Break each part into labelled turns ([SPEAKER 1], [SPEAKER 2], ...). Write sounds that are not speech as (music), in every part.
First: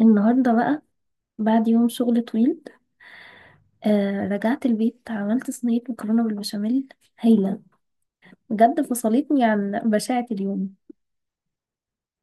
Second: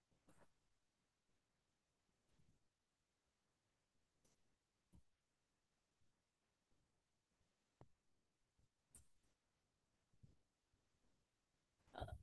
[SPEAKER 1] النهاردة بقى بعد يوم شغل طويل، رجعت البيت، عملت صينية مكرونة بالبشاميل هايلة. بجد فصلتني عن بشاعة اليوم.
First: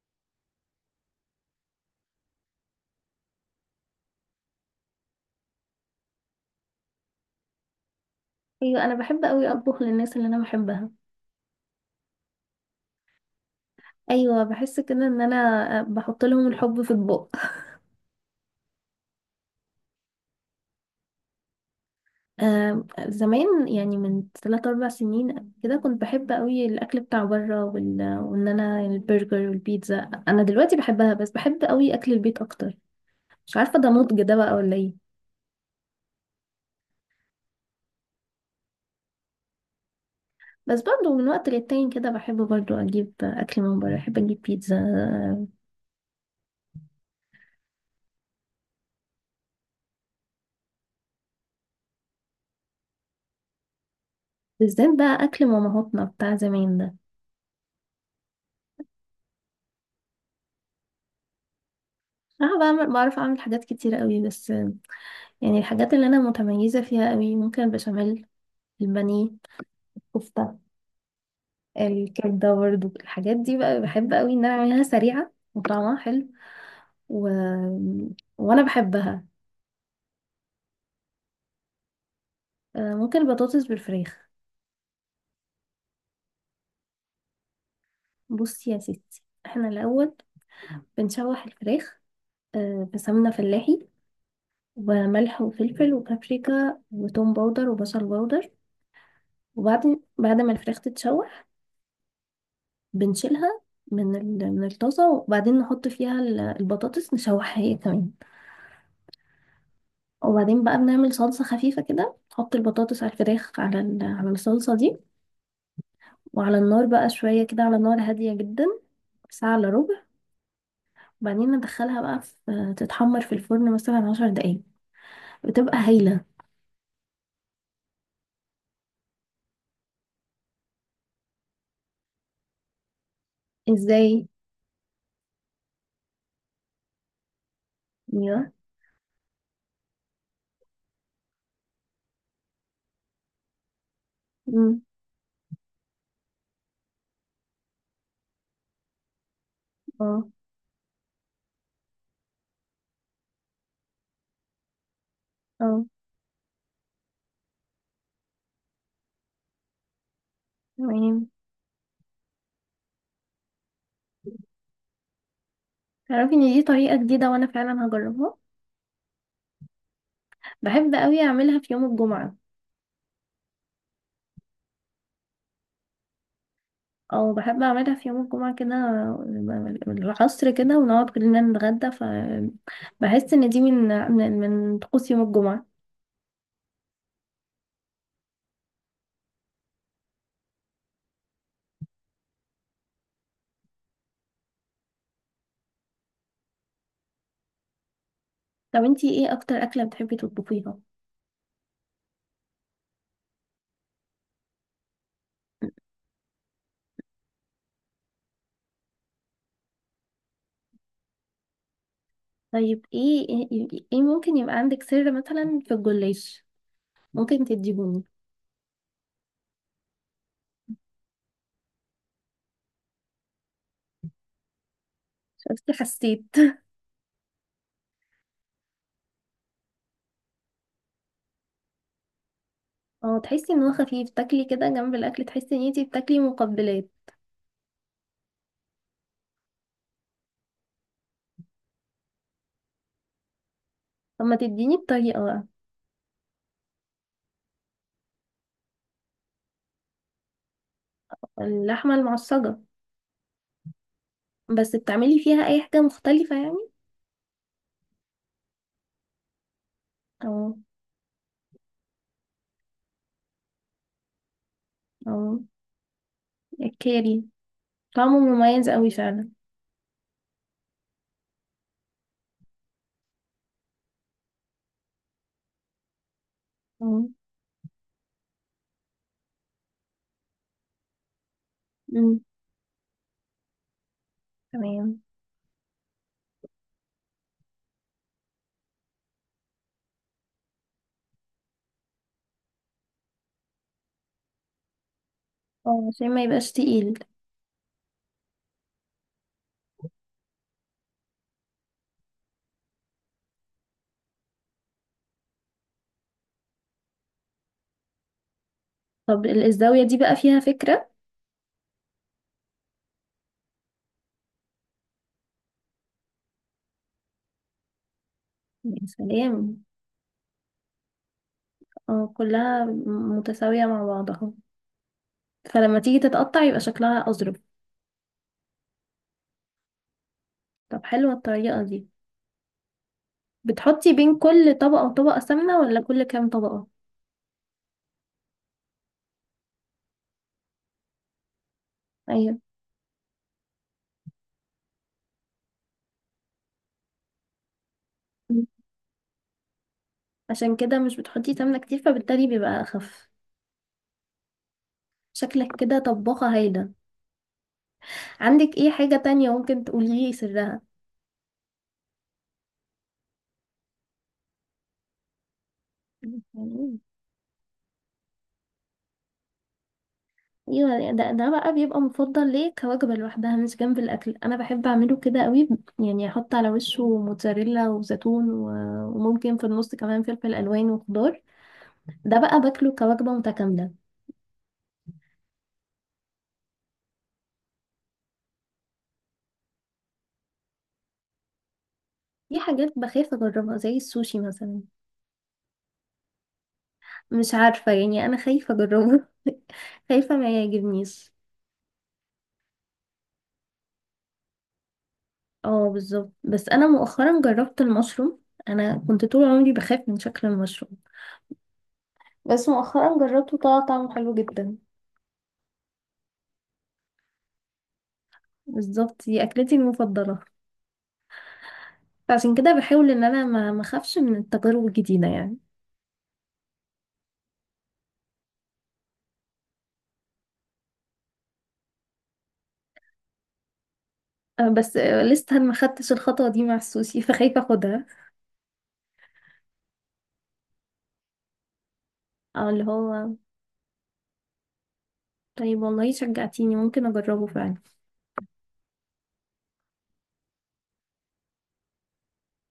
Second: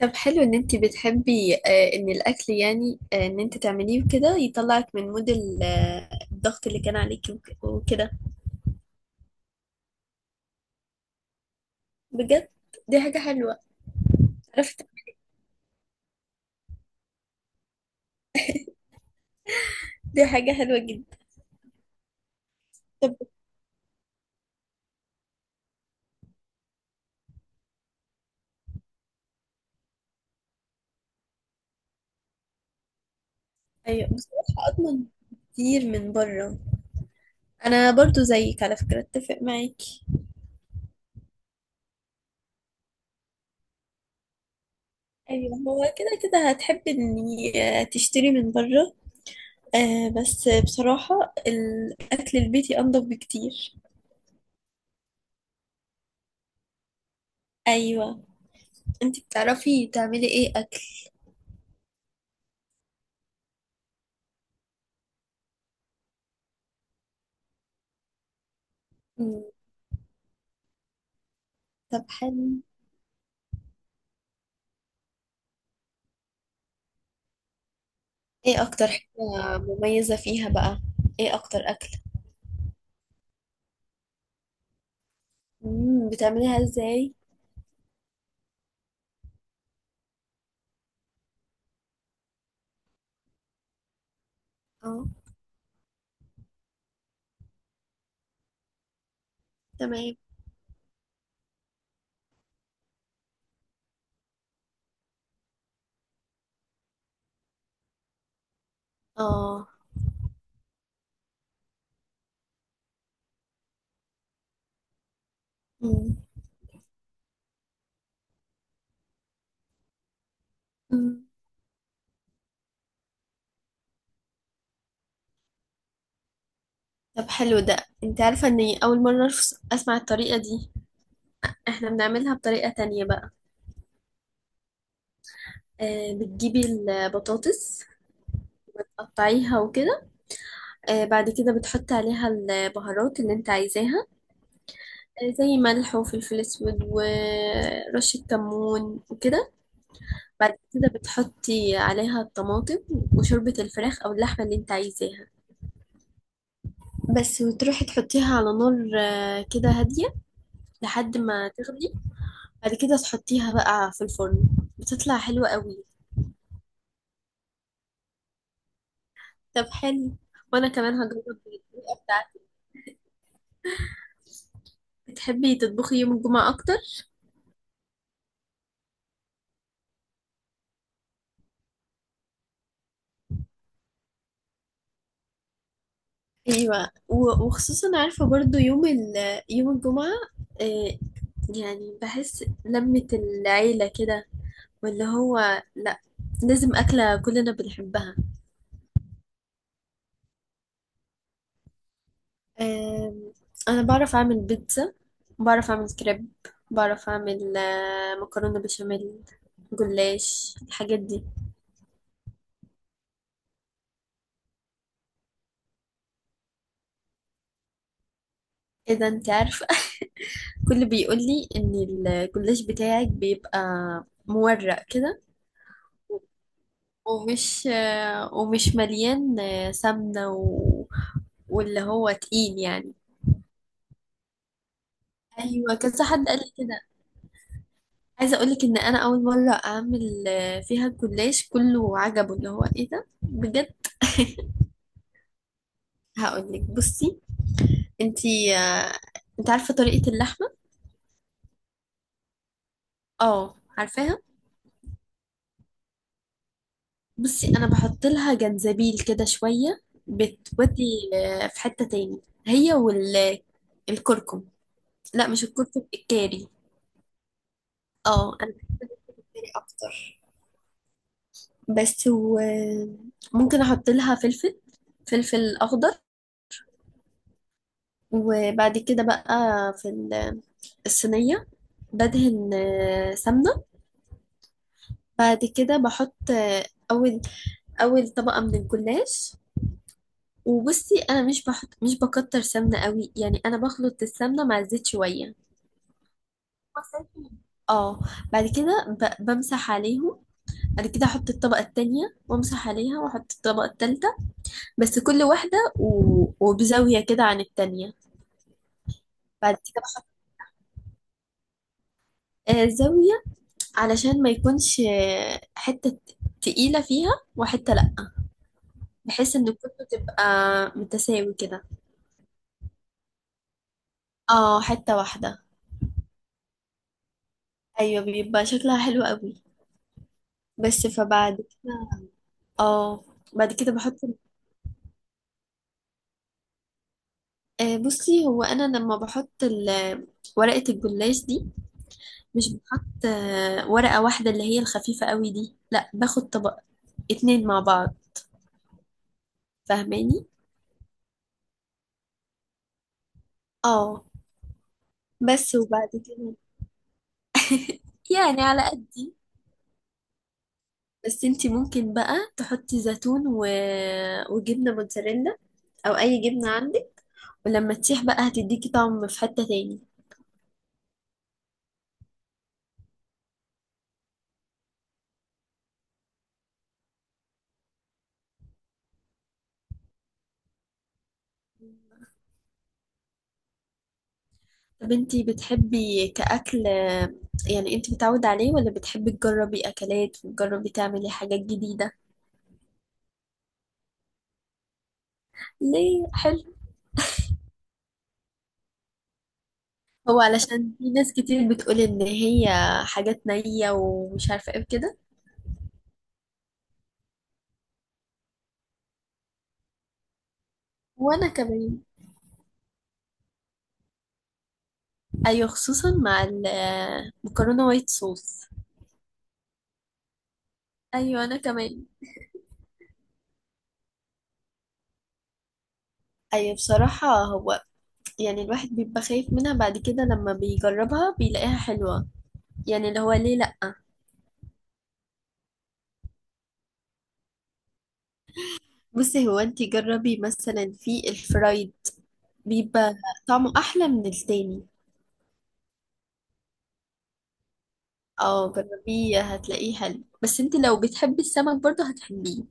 [SPEAKER 2] طب حلو ان انت بتحبي ان الاكل يعني ان انت تعمليه وكده يطلعك من مود الضغط اللي كان عليكي وكده.
[SPEAKER 1] أيوة، أنا بحب أوي أطبخ للناس اللي أنا بحبها.
[SPEAKER 2] بجد. دي حاجة حلوة.
[SPEAKER 1] أيوة، بحس
[SPEAKER 2] عرفت.
[SPEAKER 1] كده إن أنا، بحط لهم الحب في أطباق.
[SPEAKER 2] دي حاجة حلوة جدا. طب،
[SPEAKER 1] زمان يعني من تلات أربع سنين كده كنت بحب أوي الأكل بتاع بره وإن أنا البرجر والبيتزا. أنا دلوقتي بحبها، بس بحب أوي أكل البيت أكتر. مش عارفة ده
[SPEAKER 2] ايوه،
[SPEAKER 1] نضج ده بقى
[SPEAKER 2] بصراحة
[SPEAKER 1] ولا إيه.
[SPEAKER 2] اضمن كتير من بره. انا برضو زيك على فكرة، اتفق معاكي.
[SPEAKER 1] بس برضه من وقت للتاني كده بحب برضه أجيب أكل من بره، بحب أجيب بيتزا.
[SPEAKER 2] ايوه، هو كده كده هتحبي اني تشتري من بره. بس بصراحة الاكل البيتي انضف بكتير.
[SPEAKER 1] بالذات بقى أكل مامهاتنا بتاع زمان ده.
[SPEAKER 2] ايوه. انت بتعرفي تعملي ايه اكل؟
[SPEAKER 1] أنا بعمل، بعرف أعمل حاجات كتيرة قوي، بس يعني الحاجات اللي أنا متميزة فيها قوي، ممكن البشاميل، البانيه،
[SPEAKER 2] مم.
[SPEAKER 1] الكفتة،
[SPEAKER 2] طب
[SPEAKER 1] الكبدة.
[SPEAKER 2] حلو.
[SPEAKER 1] برضه الحاجات دي بقى بحب قوي إن أنا أعملها سريعة وطعمها حلو. و... وأنا
[SPEAKER 2] ايه اكتر حاجة
[SPEAKER 1] بحبها.
[SPEAKER 2] مميزة فيها بقى؟ ايه اكتر اكل؟
[SPEAKER 1] ممكن البطاطس بالفراخ.
[SPEAKER 2] مم. بتعمليها ازاي؟
[SPEAKER 1] بصي يا ستي، احنا الأول بنشوح الفراخ، في سمنة فلاحي،
[SPEAKER 2] اه.
[SPEAKER 1] وملح وفلفل وبابريكا وتوم باودر وبصل باودر. وبعدين
[SPEAKER 2] تمام.
[SPEAKER 1] بعد ما الفراخ تتشوح بنشيلها من الطاسة، وبعدين نحط فيها البطاطس، نشوحها هي كمان.
[SPEAKER 2] اه.
[SPEAKER 1] وبعدين بقى بنعمل صلصة خفيفة كده، نحط البطاطس على الفراخ، على الصلصة دي.
[SPEAKER 2] مم.
[SPEAKER 1] وعلى النار بقى شوية كده على نار هادية جدا، ساعة إلا ربع.
[SPEAKER 2] مم.
[SPEAKER 1] وبعدين ندخلها بقى في تتحمر في الفرن مثلا 10 دقايق. بتبقى هايلة.
[SPEAKER 2] طب حلو ده. انت عارفة اني اول مرة اسمع الطريقة دي. احنا بنعملها بطريقة تانية بقى.
[SPEAKER 1] ازاي؟
[SPEAKER 2] بتجيبي البطاطس،
[SPEAKER 1] ايوه.
[SPEAKER 2] قطعيها وكده. بعد كده بتحطي عليها البهارات اللي انت عايزاها.
[SPEAKER 1] مم.
[SPEAKER 2] زي ملح وفلفل اسود ورشة كمون وكده.
[SPEAKER 1] اه.
[SPEAKER 2] بعد كده بتحطي عليها الطماطم وشوربة الفراخ أو اللحمة اللي انت عايزاها.
[SPEAKER 1] اه.
[SPEAKER 2] بس، وتروحي تحطيها على نار كده هادية لحد
[SPEAKER 1] تمام.
[SPEAKER 2] ما تغلي. بعد كده تحطيها بقى في الفرن. بتطلع حلوة قوي.
[SPEAKER 1] تعرفي ان دي طريقة جديدة وانا فعلا هجربها.
[SPEAKER 2] طب حلو. وأنا
[SPEAKER 1] بحب
[SPEAKER 2] كمان
[SPEAKER 1] قوي
[SPEAKER 2] هجرب
[SPEAKER 1] اعملها في يوم
[SPEAKER 2] الطريقة
[SPEAKER 1] الجمعة.
[SPEAKER 2] بتاعتك. بتحبي تطبخي يوم الجمعة أكتر؟
[SPEAKER 1] او بحب اعملها في يوم الجمعة كده العصر كده، ونقعد كلنا نتغدى، فبحس ان دي من طقوس يوم الجمعة.
[SPEAKER 2] أيوة، وخصوصا عارفة برضو يوم الجمعة. آه، يعني بحس لمة العيلة كده، واللي هو، لأ، لازم أكلة كلنا بنحبها.
[SPEAKER 1] طب انتي ايه اكتر اكلة بتحبي تطبخيها؟
[SPEAKER 2] آم، انا بعرف اعمل بيتزا، بعرف اعمل كريب، بعرف اعمل مكرونه بشاميل، جلاش، الحاجات دي.
[SPEAKER 1] طيب إيه ممكن يبقى عندك سر مثلا في الجلاش؟ ممكن تديهوني؟
[SPEAKER 2] ايه ده! انت عارفه؟ (laughs) كل بيقول لي ان الجلاش بتاعك بيبقى مورق كده،
[SPEAKER 1] شفتي، حسيت.
[SPEAKER 2] ومش مليان سمنه واللي هو تقيل يعني.
[SPEAKER 1] اه، تحسي ان هو خفيف، تاكلي كده جنب الاكل تحسي ان
[SPEAKER 2] ايوه،
[SPEAKER 1] انتي
[SPEAKER 2] كذا
[SPEAKER 1] بتاكلي
[SPEAKER 2] حد قال لي كده.
[SPEAKER 1] مقبلات.
[SPEAKER 2] عايزه اقول لك ان انا اول مره اعمل فيها الجلاش، كله عجبه اللي هو ايه ده بجد.
[SPEAKER 1] طب ما تديني الطريقة بقى.
[SPEAKER 2] (laughs) هقول لك، بصي. انتي آه، انت عارفة طريقة اللحمة؟
[SPEAKER 1] اللحمة المعصجة؟
[SPEAKER 2] اه، عارفاها.
[SPEAKER 1] بس بتعملي فيها اي حاجة مختلفة يعني؟
[SPEAKER 2] بصي، انا بحط لها جنزبيل كده شوية،
[SPEAKER 1] اه.
[SPEAKER 2] بتودي في حتة تاني، هي، والكركم. لا،
[SPEAKER 1] اه.
[SPEAKER 2] مش الكركم، الكاري.
[SPEAKER 1] الكاري. طعمه
[SPEAKER 2] اه، انا
[SPEAKER 1] مميز قوي فعلا.
[SPEAKER 2] بحتاج اكتر. بس، وممكن احط لها فلفل، فلفل اخضر.
[SPEAKER 1] اه.
[SPEAKER 2] وبعد كده بقى في الصينية،
[SPEAKER 1] أمم،
[SPEAKER 2] بدهن سمنة.
[SPEAKER 1] تمام.
[SPEAKER 2] بعد كده بحط اول اول طبقة من الجلاش. وبصي، انا مش بكتر سمنه قوي، يعني انا بخلط السمنه مع الزيت شويه.
[SPEAKER 1] اه، عشان ما يبقاش تقيل.
[SPEAKER 2] اه، بعد كده بمسح عليهم. بعد كده احط الطبقه التانية وامسح عليها، واحط الطبقه التالتة. بس كل واحده وبزاويه كده عن التانية.
[SPEAKER 1] طب
[SPEAKER 2] بعد
[SPEAKER 1] الزاوية
[SPEAKER 2] كده
[SPEAKER 1] دي
[SPEAKER 2] بحط
[SPEAKER 1] بقى فيها فكرة.
[SPEAKER 2] زاويه، علشان ما يكونش حته تقيله فيها وحته لا.
[SPEAKER 1] يا
[SPEAKER 2] بحيث ان
[SPEAKER 1] سلام.
[SPEAKER 2] كله تبقى متساوي كده.
[SPEAKER 1] اه، كلها متساوية مع بعضها.
[SPEAKER 2] اه، حته واحده.
[SPEAKER 1] فلما تيجي تتقطع يبقى شكلها أظرف.
[SPEAKER 2] ايوه، بيبقى شكلها حلو قوي.
[SPEAKER 1] طب
[SPEAKER 2] بس.
[SPEAKER 1] حلوة
[SPEAKER 2] فبعد
[SPEAKER 1] الطريقة دي.
[SPEAKER 2] كده، اه، بعد كده
[SPEAKER 1] بتحطي
[SPEAKER 2] بحط.
[SPEAKER 1] بين كل طبقة وطبقة سمنة ولا كل كام طبقة؟
[SPEAKER 2] بصي، هو انا لما بحط ورقة الجلاش دي،
[SPEAKER 1] ايوه.
[SPEAKER 2] مش بحط ورقة واحدة اللي هي الخفيفة قوي دي، لا، باخد طبق اتنين مع بعض.
[SPEAKER 1] أمم،
[SPEAKER 2] فاهماني؟
[SPEAKER 1] عشان كده مش بتحطي سمنة كتير، فبالتالي بيبقى أخف.
[SPEAKER 2] اه. بس.
[SPEAKER 1] شكلك كده
[SPEAKER 2] وبعد
[SPEAKER 1] طباخة
[SPEAKER 2] كده
[SPEAKER 1] هايلة.
[SPEAKER 2] يعني
[SPEAKER 1] عندك
[SPEAKER 2] على
[SPEAKER 1] ايه حاجة
[SPEAKER 2] قدي.
[SPEAKER 1] تانية ممكن تقولي لي سرها؟
[SPEAKER 2] بس انتي ممكن بقى تحطي زيتون وجبنة موتزاريلا، او اي جبنة
[SPEAKER 1] مم.
[SPEAKER 2] عندك. ولما تسيح بقى هتديكي طعم في حتة تاني.
[SPEAKER 1] (laughs) ايوه، ده بقى بيبقى مفضل ليه كوجبة لوحدها مش جنب الاكل، انا بحب اعمله كده قوي. يعني احط على وشه موتزاريلا وزيتون وممكن في النص كمان فلفل الوان وخضار. ده بقى باكله كوجبة متكاملة.
[SPEAKER 2] طب انتي بتحبي كأكل، يعني انتي متعودة عليه ولا بتحبي تجربي أكلات وتجربي تعملي حاجات جديدة؟
[SPEAKER 1] في حاجات بخاف اجربها زي السوشي مثلا.
[SPEAKER 2] ليه؟ حلو.
[SPEAKER 1] مش عارفة يعني، انا خايفة اجربه. (laughs) خايفة
[SPEAKER 2] هو
[SPEAKER 1] ما
[SPEAKER 2] علشان في
[SPEAKER 1] يعجبنيش.
[SPEAKER 2] ناس كتير بتقول إن هي حاجات نية ومش عارفة ايه كده.
[SPEAKER 1] اه بالظبط. بس انا مؤخرا جربت المشروم. انا كنت طول عمري بخاف من شكل المشروم،
[SPEAKER 2] وأنا كمان.
[SPEAKER 1] بس مؤخرا جربته طلع طعمه حلو جدا.
[SPEAKER 2] أيوة، خصوصا مع المكرونة وايت صوص.
[SPEAKER 1] بالظبط، دي أكلتي المفضلة.
[SPEAKER 2] أيوة، أنا كمان.
[SPEAKER 1] عشان كده بحاول إن أنا ما أخافش من التجارب الجديدة يعني.
[SPEAKER 2] أيوة، بصراحة هو، يعني الواحد بيبقى خايف منها، بعد كده لما بيجربها بيلاقيها حلوة. يعني اللي هو ليه لأ.
[SPEAKER 1] أه، بس لسه ما خدتش الخطوة دي مع السوشي. (laughs) فخايفة أخدها.
[SPEAKER 2] بصي، هو انتي جربي مثلا في الفرايد،
[SPEAKER 1] أه، اللي
[SPEAKER 2] بيبقى
[SPEAKER 1] هو.
[SPEAKER 2] طعمه احلى من التاني.
[SPEAKER 1] طيب والله شجعتيني، ممكن أجربه فعلا.
[SPEAKER 2] اه، جربيه هتلاقيه حلو. بس انت لو بتحبي السمك برضه هتحبيه.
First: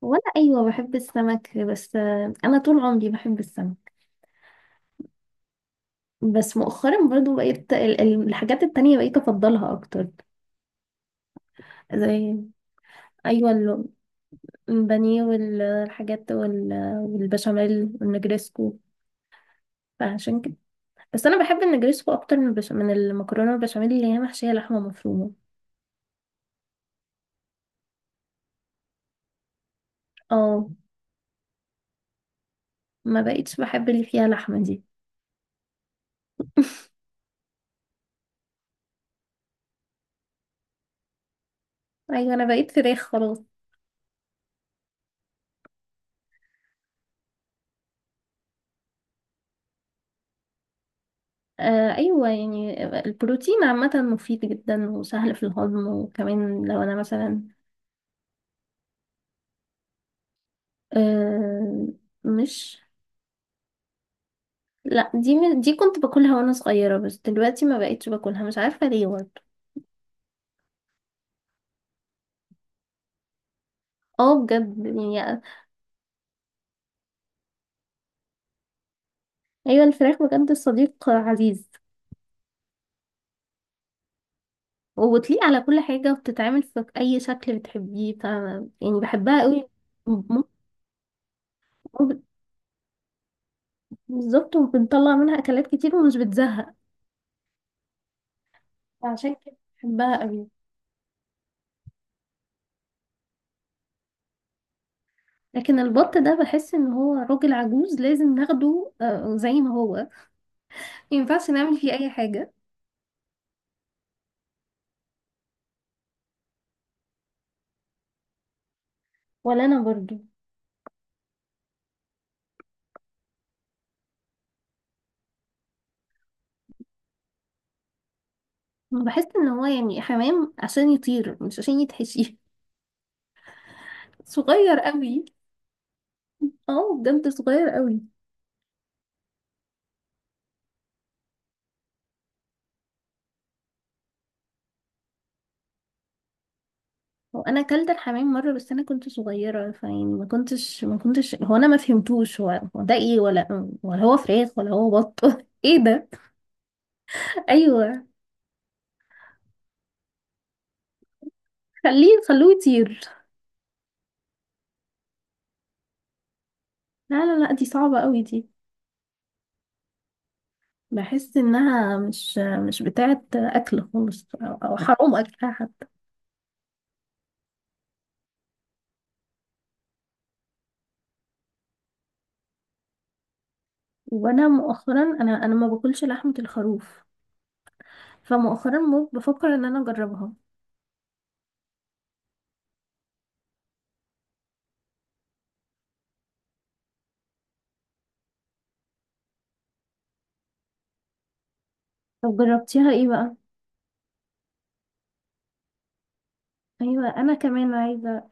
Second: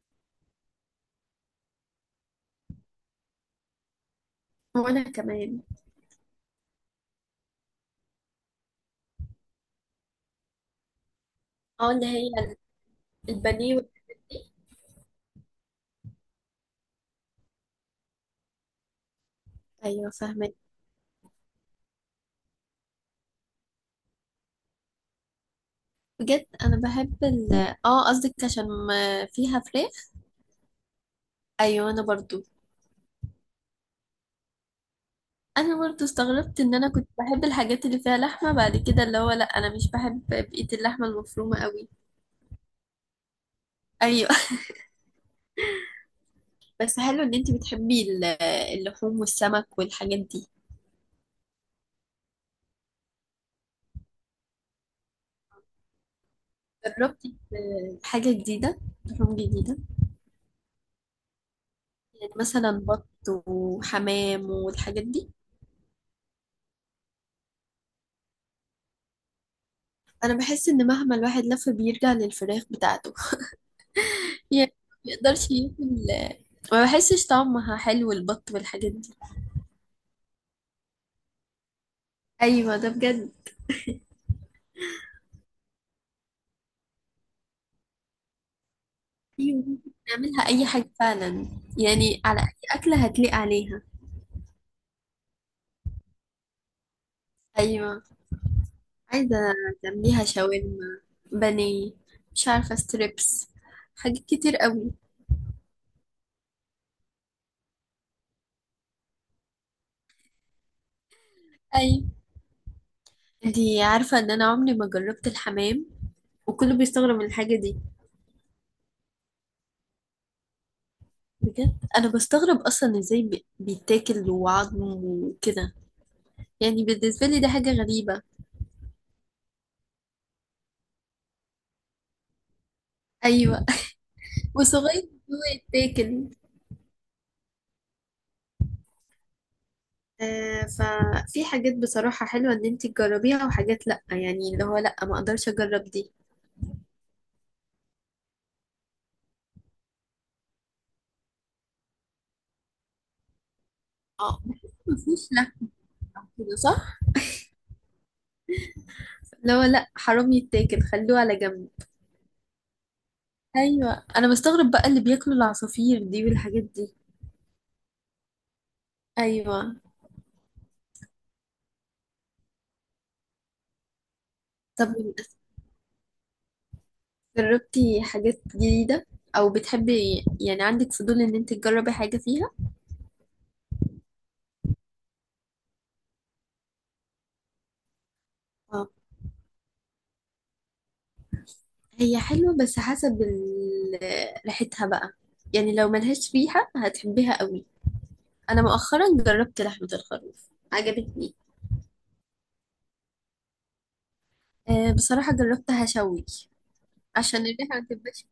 [SPEAKER 1] وأنا أيوة بحب السمك. بس أنا طول عمري بحب السمك.
[SPEAKER 2] وانا كمان.
[SPEAKER 1] بس مؤخرا برضو بقيت الحاجات التانية بقيت أفضلها أكتر.
[SPEAKER 2] اه، اللي هي
[SPEAKER 1] زي، أيوة
[SPEAKER 2] البانيه والحاجات دي.
[SPEAKER 1] البانيه والحاجات والبشاميل والنجريسكو.
[SPEAKER 2] ايوه،
[SPEAKER 1] فعشان
[SPEAKER 2] فاهمه.
[SPEAKER 1] كده. بس انا بحب النجريسكو اكتر من من المكرونه البشاميل اللي هي محشيه لحمه مفرومه.
[SPEAKER 2] بجد، انا بحب اه، قصدك عشان ما فيها فراخ.
[SPEAKER 1] اه،
[SPEAKER 2] ايوه، انا برضو.
[SPEAKER 1] ما بقيتش بحب اللي فيها لحمه دي.
[SPEAKER 2] انا برضو استغربت ان انا
[SPEAKER 1] (laughs)
[SPEAKER 2] كنت بحب الحاجات اللي فيها لحمه، بعد كده اللي هو لا، انا مش بحب بقيه اللحمه المفرومه قوي.
[SPEAKER 1] ايوه، انا بقيت فراخ خلاص.
[SPEAKER 2] ايوه. (laughs) بس حلو ان انت بتحبي اللحوم والسمك والحاجات دي.
[SPEAKER 1] ايوه، يعني البروتين عامه مفيد جدا وسهل في الهضم، وكمان لو انا
[SPEAKER 2] جربتي
[SPEAKER 1] مثلا.
[SPEAKER 2] حاجة جديدة، لحوم جديدة؟
[SPEAKER 1] آه
[SPEAKER 2] يعني
[SPEAKER 1] مش،
[SPEAKER 2] مثلا بط وحمام والحاجات
[SPEAKER 1] لا،
[SPEAKER 2] دي.
[SPEAKER 1] دي دي كنت باكلها وانا صغيره، بس دلوقتي ما بقيتش باكلها مش عارفه ليه برضه.
[SPEAKER 2] أنا بحس إن مهما الواحد لف بيرجع للفراخ بتاعته.
[SPEAKER 1] اه
[SPEAKER 2] يعني
[SPEAKER 1] بجد.
[SPEAKER 2] ما
[SPEAKER 1] يعني
[SPEAKER 2] يقدرش ياكل. ما بحسش طعمها حلو البط والحاجات دي.
[SPEAKER 1] ايوه، الفراخ بجد صديق عزيز.
[SPEAKER 2] أيوة، ده بجد.
[SPEAKER 1] وبتليق على كل حاجة وبتتعمل في أي شكل بتحبيه، ف يعني بحبها
[SPEAKER 2] أيوة،
[SPEAKER 1] قوي.
[SPEAKER 2] ممكن
[SPEAKER 1] ممكن-
[SPEAKER 2] نعملها أي حاجة فعلا. يعني
[SPEAKER 1] وب-
[SPEAKER 2] على أي أكلة هتليق عليها.
[SPEAKER 1] بالظبط، وبنطلع منها أكلات كتير ومش بتزهق.
[SPEAKER 2] أيوة،
[SPEAKER 1] فعشان
[SPEAKER 2] عايزة
[SPEAKER 1] كده بحبها
[SPEAKER 2] تعمليها
[SPEAKER 1] قوي.
[SPEAKER 2] شاورما، بانيه، مش عارفة، ستريبس، حاجات كتير قوي.
[SPEAKER 1] لكن البط ده بحس ان هو راجل عجوز لازم ناخده زي ما هو. مينفعش نعمل فيه
[SPEAKER 2] أيوة.
[SPEAKER 1] أي حاجة.
[SPEAKER 2] انتي عارفة ان انا عمري ما جربت الحمام؟ وكله بيستغرب من الحاجة دي.
[SPEAKER 1] ولا أنا برضو.
[SPEAKER 2] بجد، انا بستغرب اصلا ازاي بيتاكل وعظم وكده. يعني بالنسبة لي ده حاجة غريبة.
[SPEAKER 1] بحس ان هو يعني حمام عشان يطير مش عشان يتحشي.
[SPEAKER 2] ايوه.
[SPEAKER 1] (laughs)
[SPEAKER 2] (laughs)
[SPEAKER 1] صغير
[SPEAKER 2] وصغير إن
[SPEAKER 1] قوي.
[SPEAKER 2] هو يتاكل.
[SPEAKER 1] اه بجد، صغير قوي.
[SPEAKER 2] ففي حاجات بصراحة حلوة ان انتي تجربيها، وحاجات لأ، يعني اللي هو لأ، ما اقدرش اجرب دي.
[SPEAKER 1] هو انا اكلت الحمام مره بس انا كنت صغيره، فيعني ما كنتش هو انا ما فهمتوش، هو ده ايه، ولا هو
[SPEAKER 2] اه،
[SPEAKER 1] فراخ ولا
[SPEAKER 2] بحس
[SPEAKER 1] هو بط.
[SPEAKER 2] مفيش
[SPEAKER 1] (laughs)
[SPEAKER 2] لحم
[SPEAKER 1] ايه ده.
[SPEAKER 2] كده، صح؟
[SPEAKER 1] ايوه،
[SPEAKER 2] اللي هو لأ، حرام يتاكل، خلوه على جنب.
[SPEAKER 1] خليه، خلوه يطير.
[SPEAKER 2] ايوه، انا بستغرب بقى اللي بياكلوا العصافير دي والحاجات دي.
[SPEAKER 1] لا لا لا، دي صعبه قوي دي.
[SPEAKER 2] ايوه.
[SPEAKER 1] بحس انها مش، مش بتاعه اكل خالص، او أو
[SPEAKER 2] طب،
[SPEAKER 1] حرام اكلها حتى.
[SPEAKER 2] جربتي حاجات جديدة؟ أو بتحبي يعني عندك فضول إن أنت تجربي حاجة فيها؟
[SPEAKER 1] وانا مؤخرا، انا ما باكلش لحمه الخروف. فمؤخرا
[SPEAKER 2] اه،
[SPEAKER 1] بفكر ان انا اجربها.
[SPEAKER 2] هي حلوة بس حسب ريحتها بقى. يعني لو ملهاش ريحة هتحبيها قوي. أنا مؤخرا جربت لحمة الخروف عجبتني.
[SPEAKER 1] طب جربتيها ايه بقى؟
[SPEAKER 2] بصراحة جربتها شوي
[SPEAKER 1] ايوه، انا
[SPEAKER 2] عشان
[SPEAKER 1] كمان
[SPEAKER 2] الريحة ما تبقاش.
[SPEAKER 1] عايزه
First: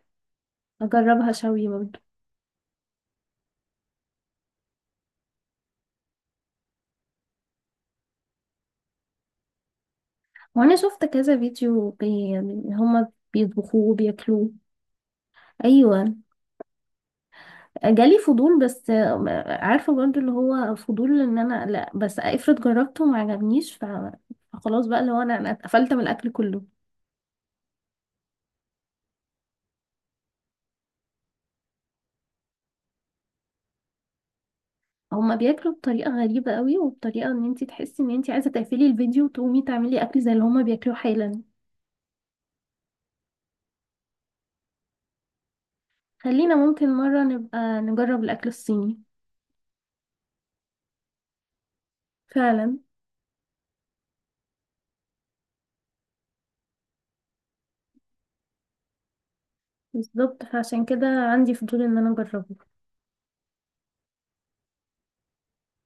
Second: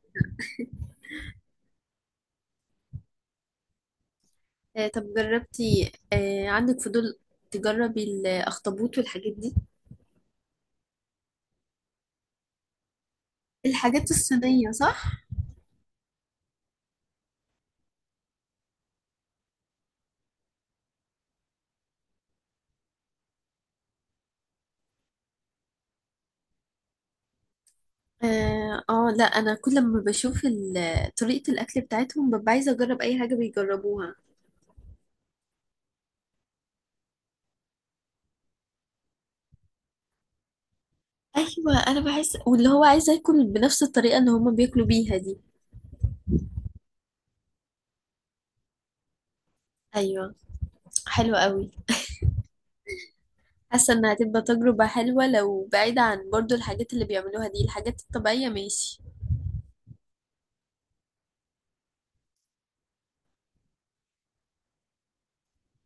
[SPEAKER 1] اجربها شوي.
[SPEAKER 2] طب، جربتي، عندك فضول تجربي الأخطبوط والحاجات دي؟
[SPEAKER 1] وانا شفت كذا فيديو يعني هما بيطبخوه
[SPEAKER 2] الحاجات
[SPEAKER 1] وبياكلوه.
[SPEAKER 2] الصينية صح؟
[SPEAKER 1] ايوه، جالي فضول. بس عارفه برضو اللي هو فضول ان انا لا، بس افرض جربته وما عجبنيش فخلاص بقى اللي هو، انا اتقفلت من الاكل كله.
[SPEAKER 2] اه. لا، انا كل ما بشوف طريقة الاكل بتاعتهم، ببقى عايزة اجرب اي حاجة بيجربوها.
[SPEAKER 1] هما بياكلوا بطريقه غريبه قوي، وبطريقه ان انتي تحسي ان انتي عايزه تقفلي الفيديو وتقومي تعملي اكل زي اللي هما بياكلوه حالا.
[SPEAKER 2] ايوه، انا بحس، واللي هو عايزة اكل بنفس الطريقة اللي هما بياكلوا بيها دي.
[SPEAKER 1] خلينا ممكن مره نبقى نجرب الاكل الصيني.
[SPEAKER 2] ايوه، حلوة قوي.
[SPEAKER 1] فعلا.
[SPEAKER 2] حاسة انها هتبقى تجربة حلوة، لو بعيدة عن برضو الحاجات اللي بيعملوها دي، الحاجات الطبيعية ماشي.
[SPEAKER 1] بالظبط فعشان كده عندي فضول ان انا اجربه.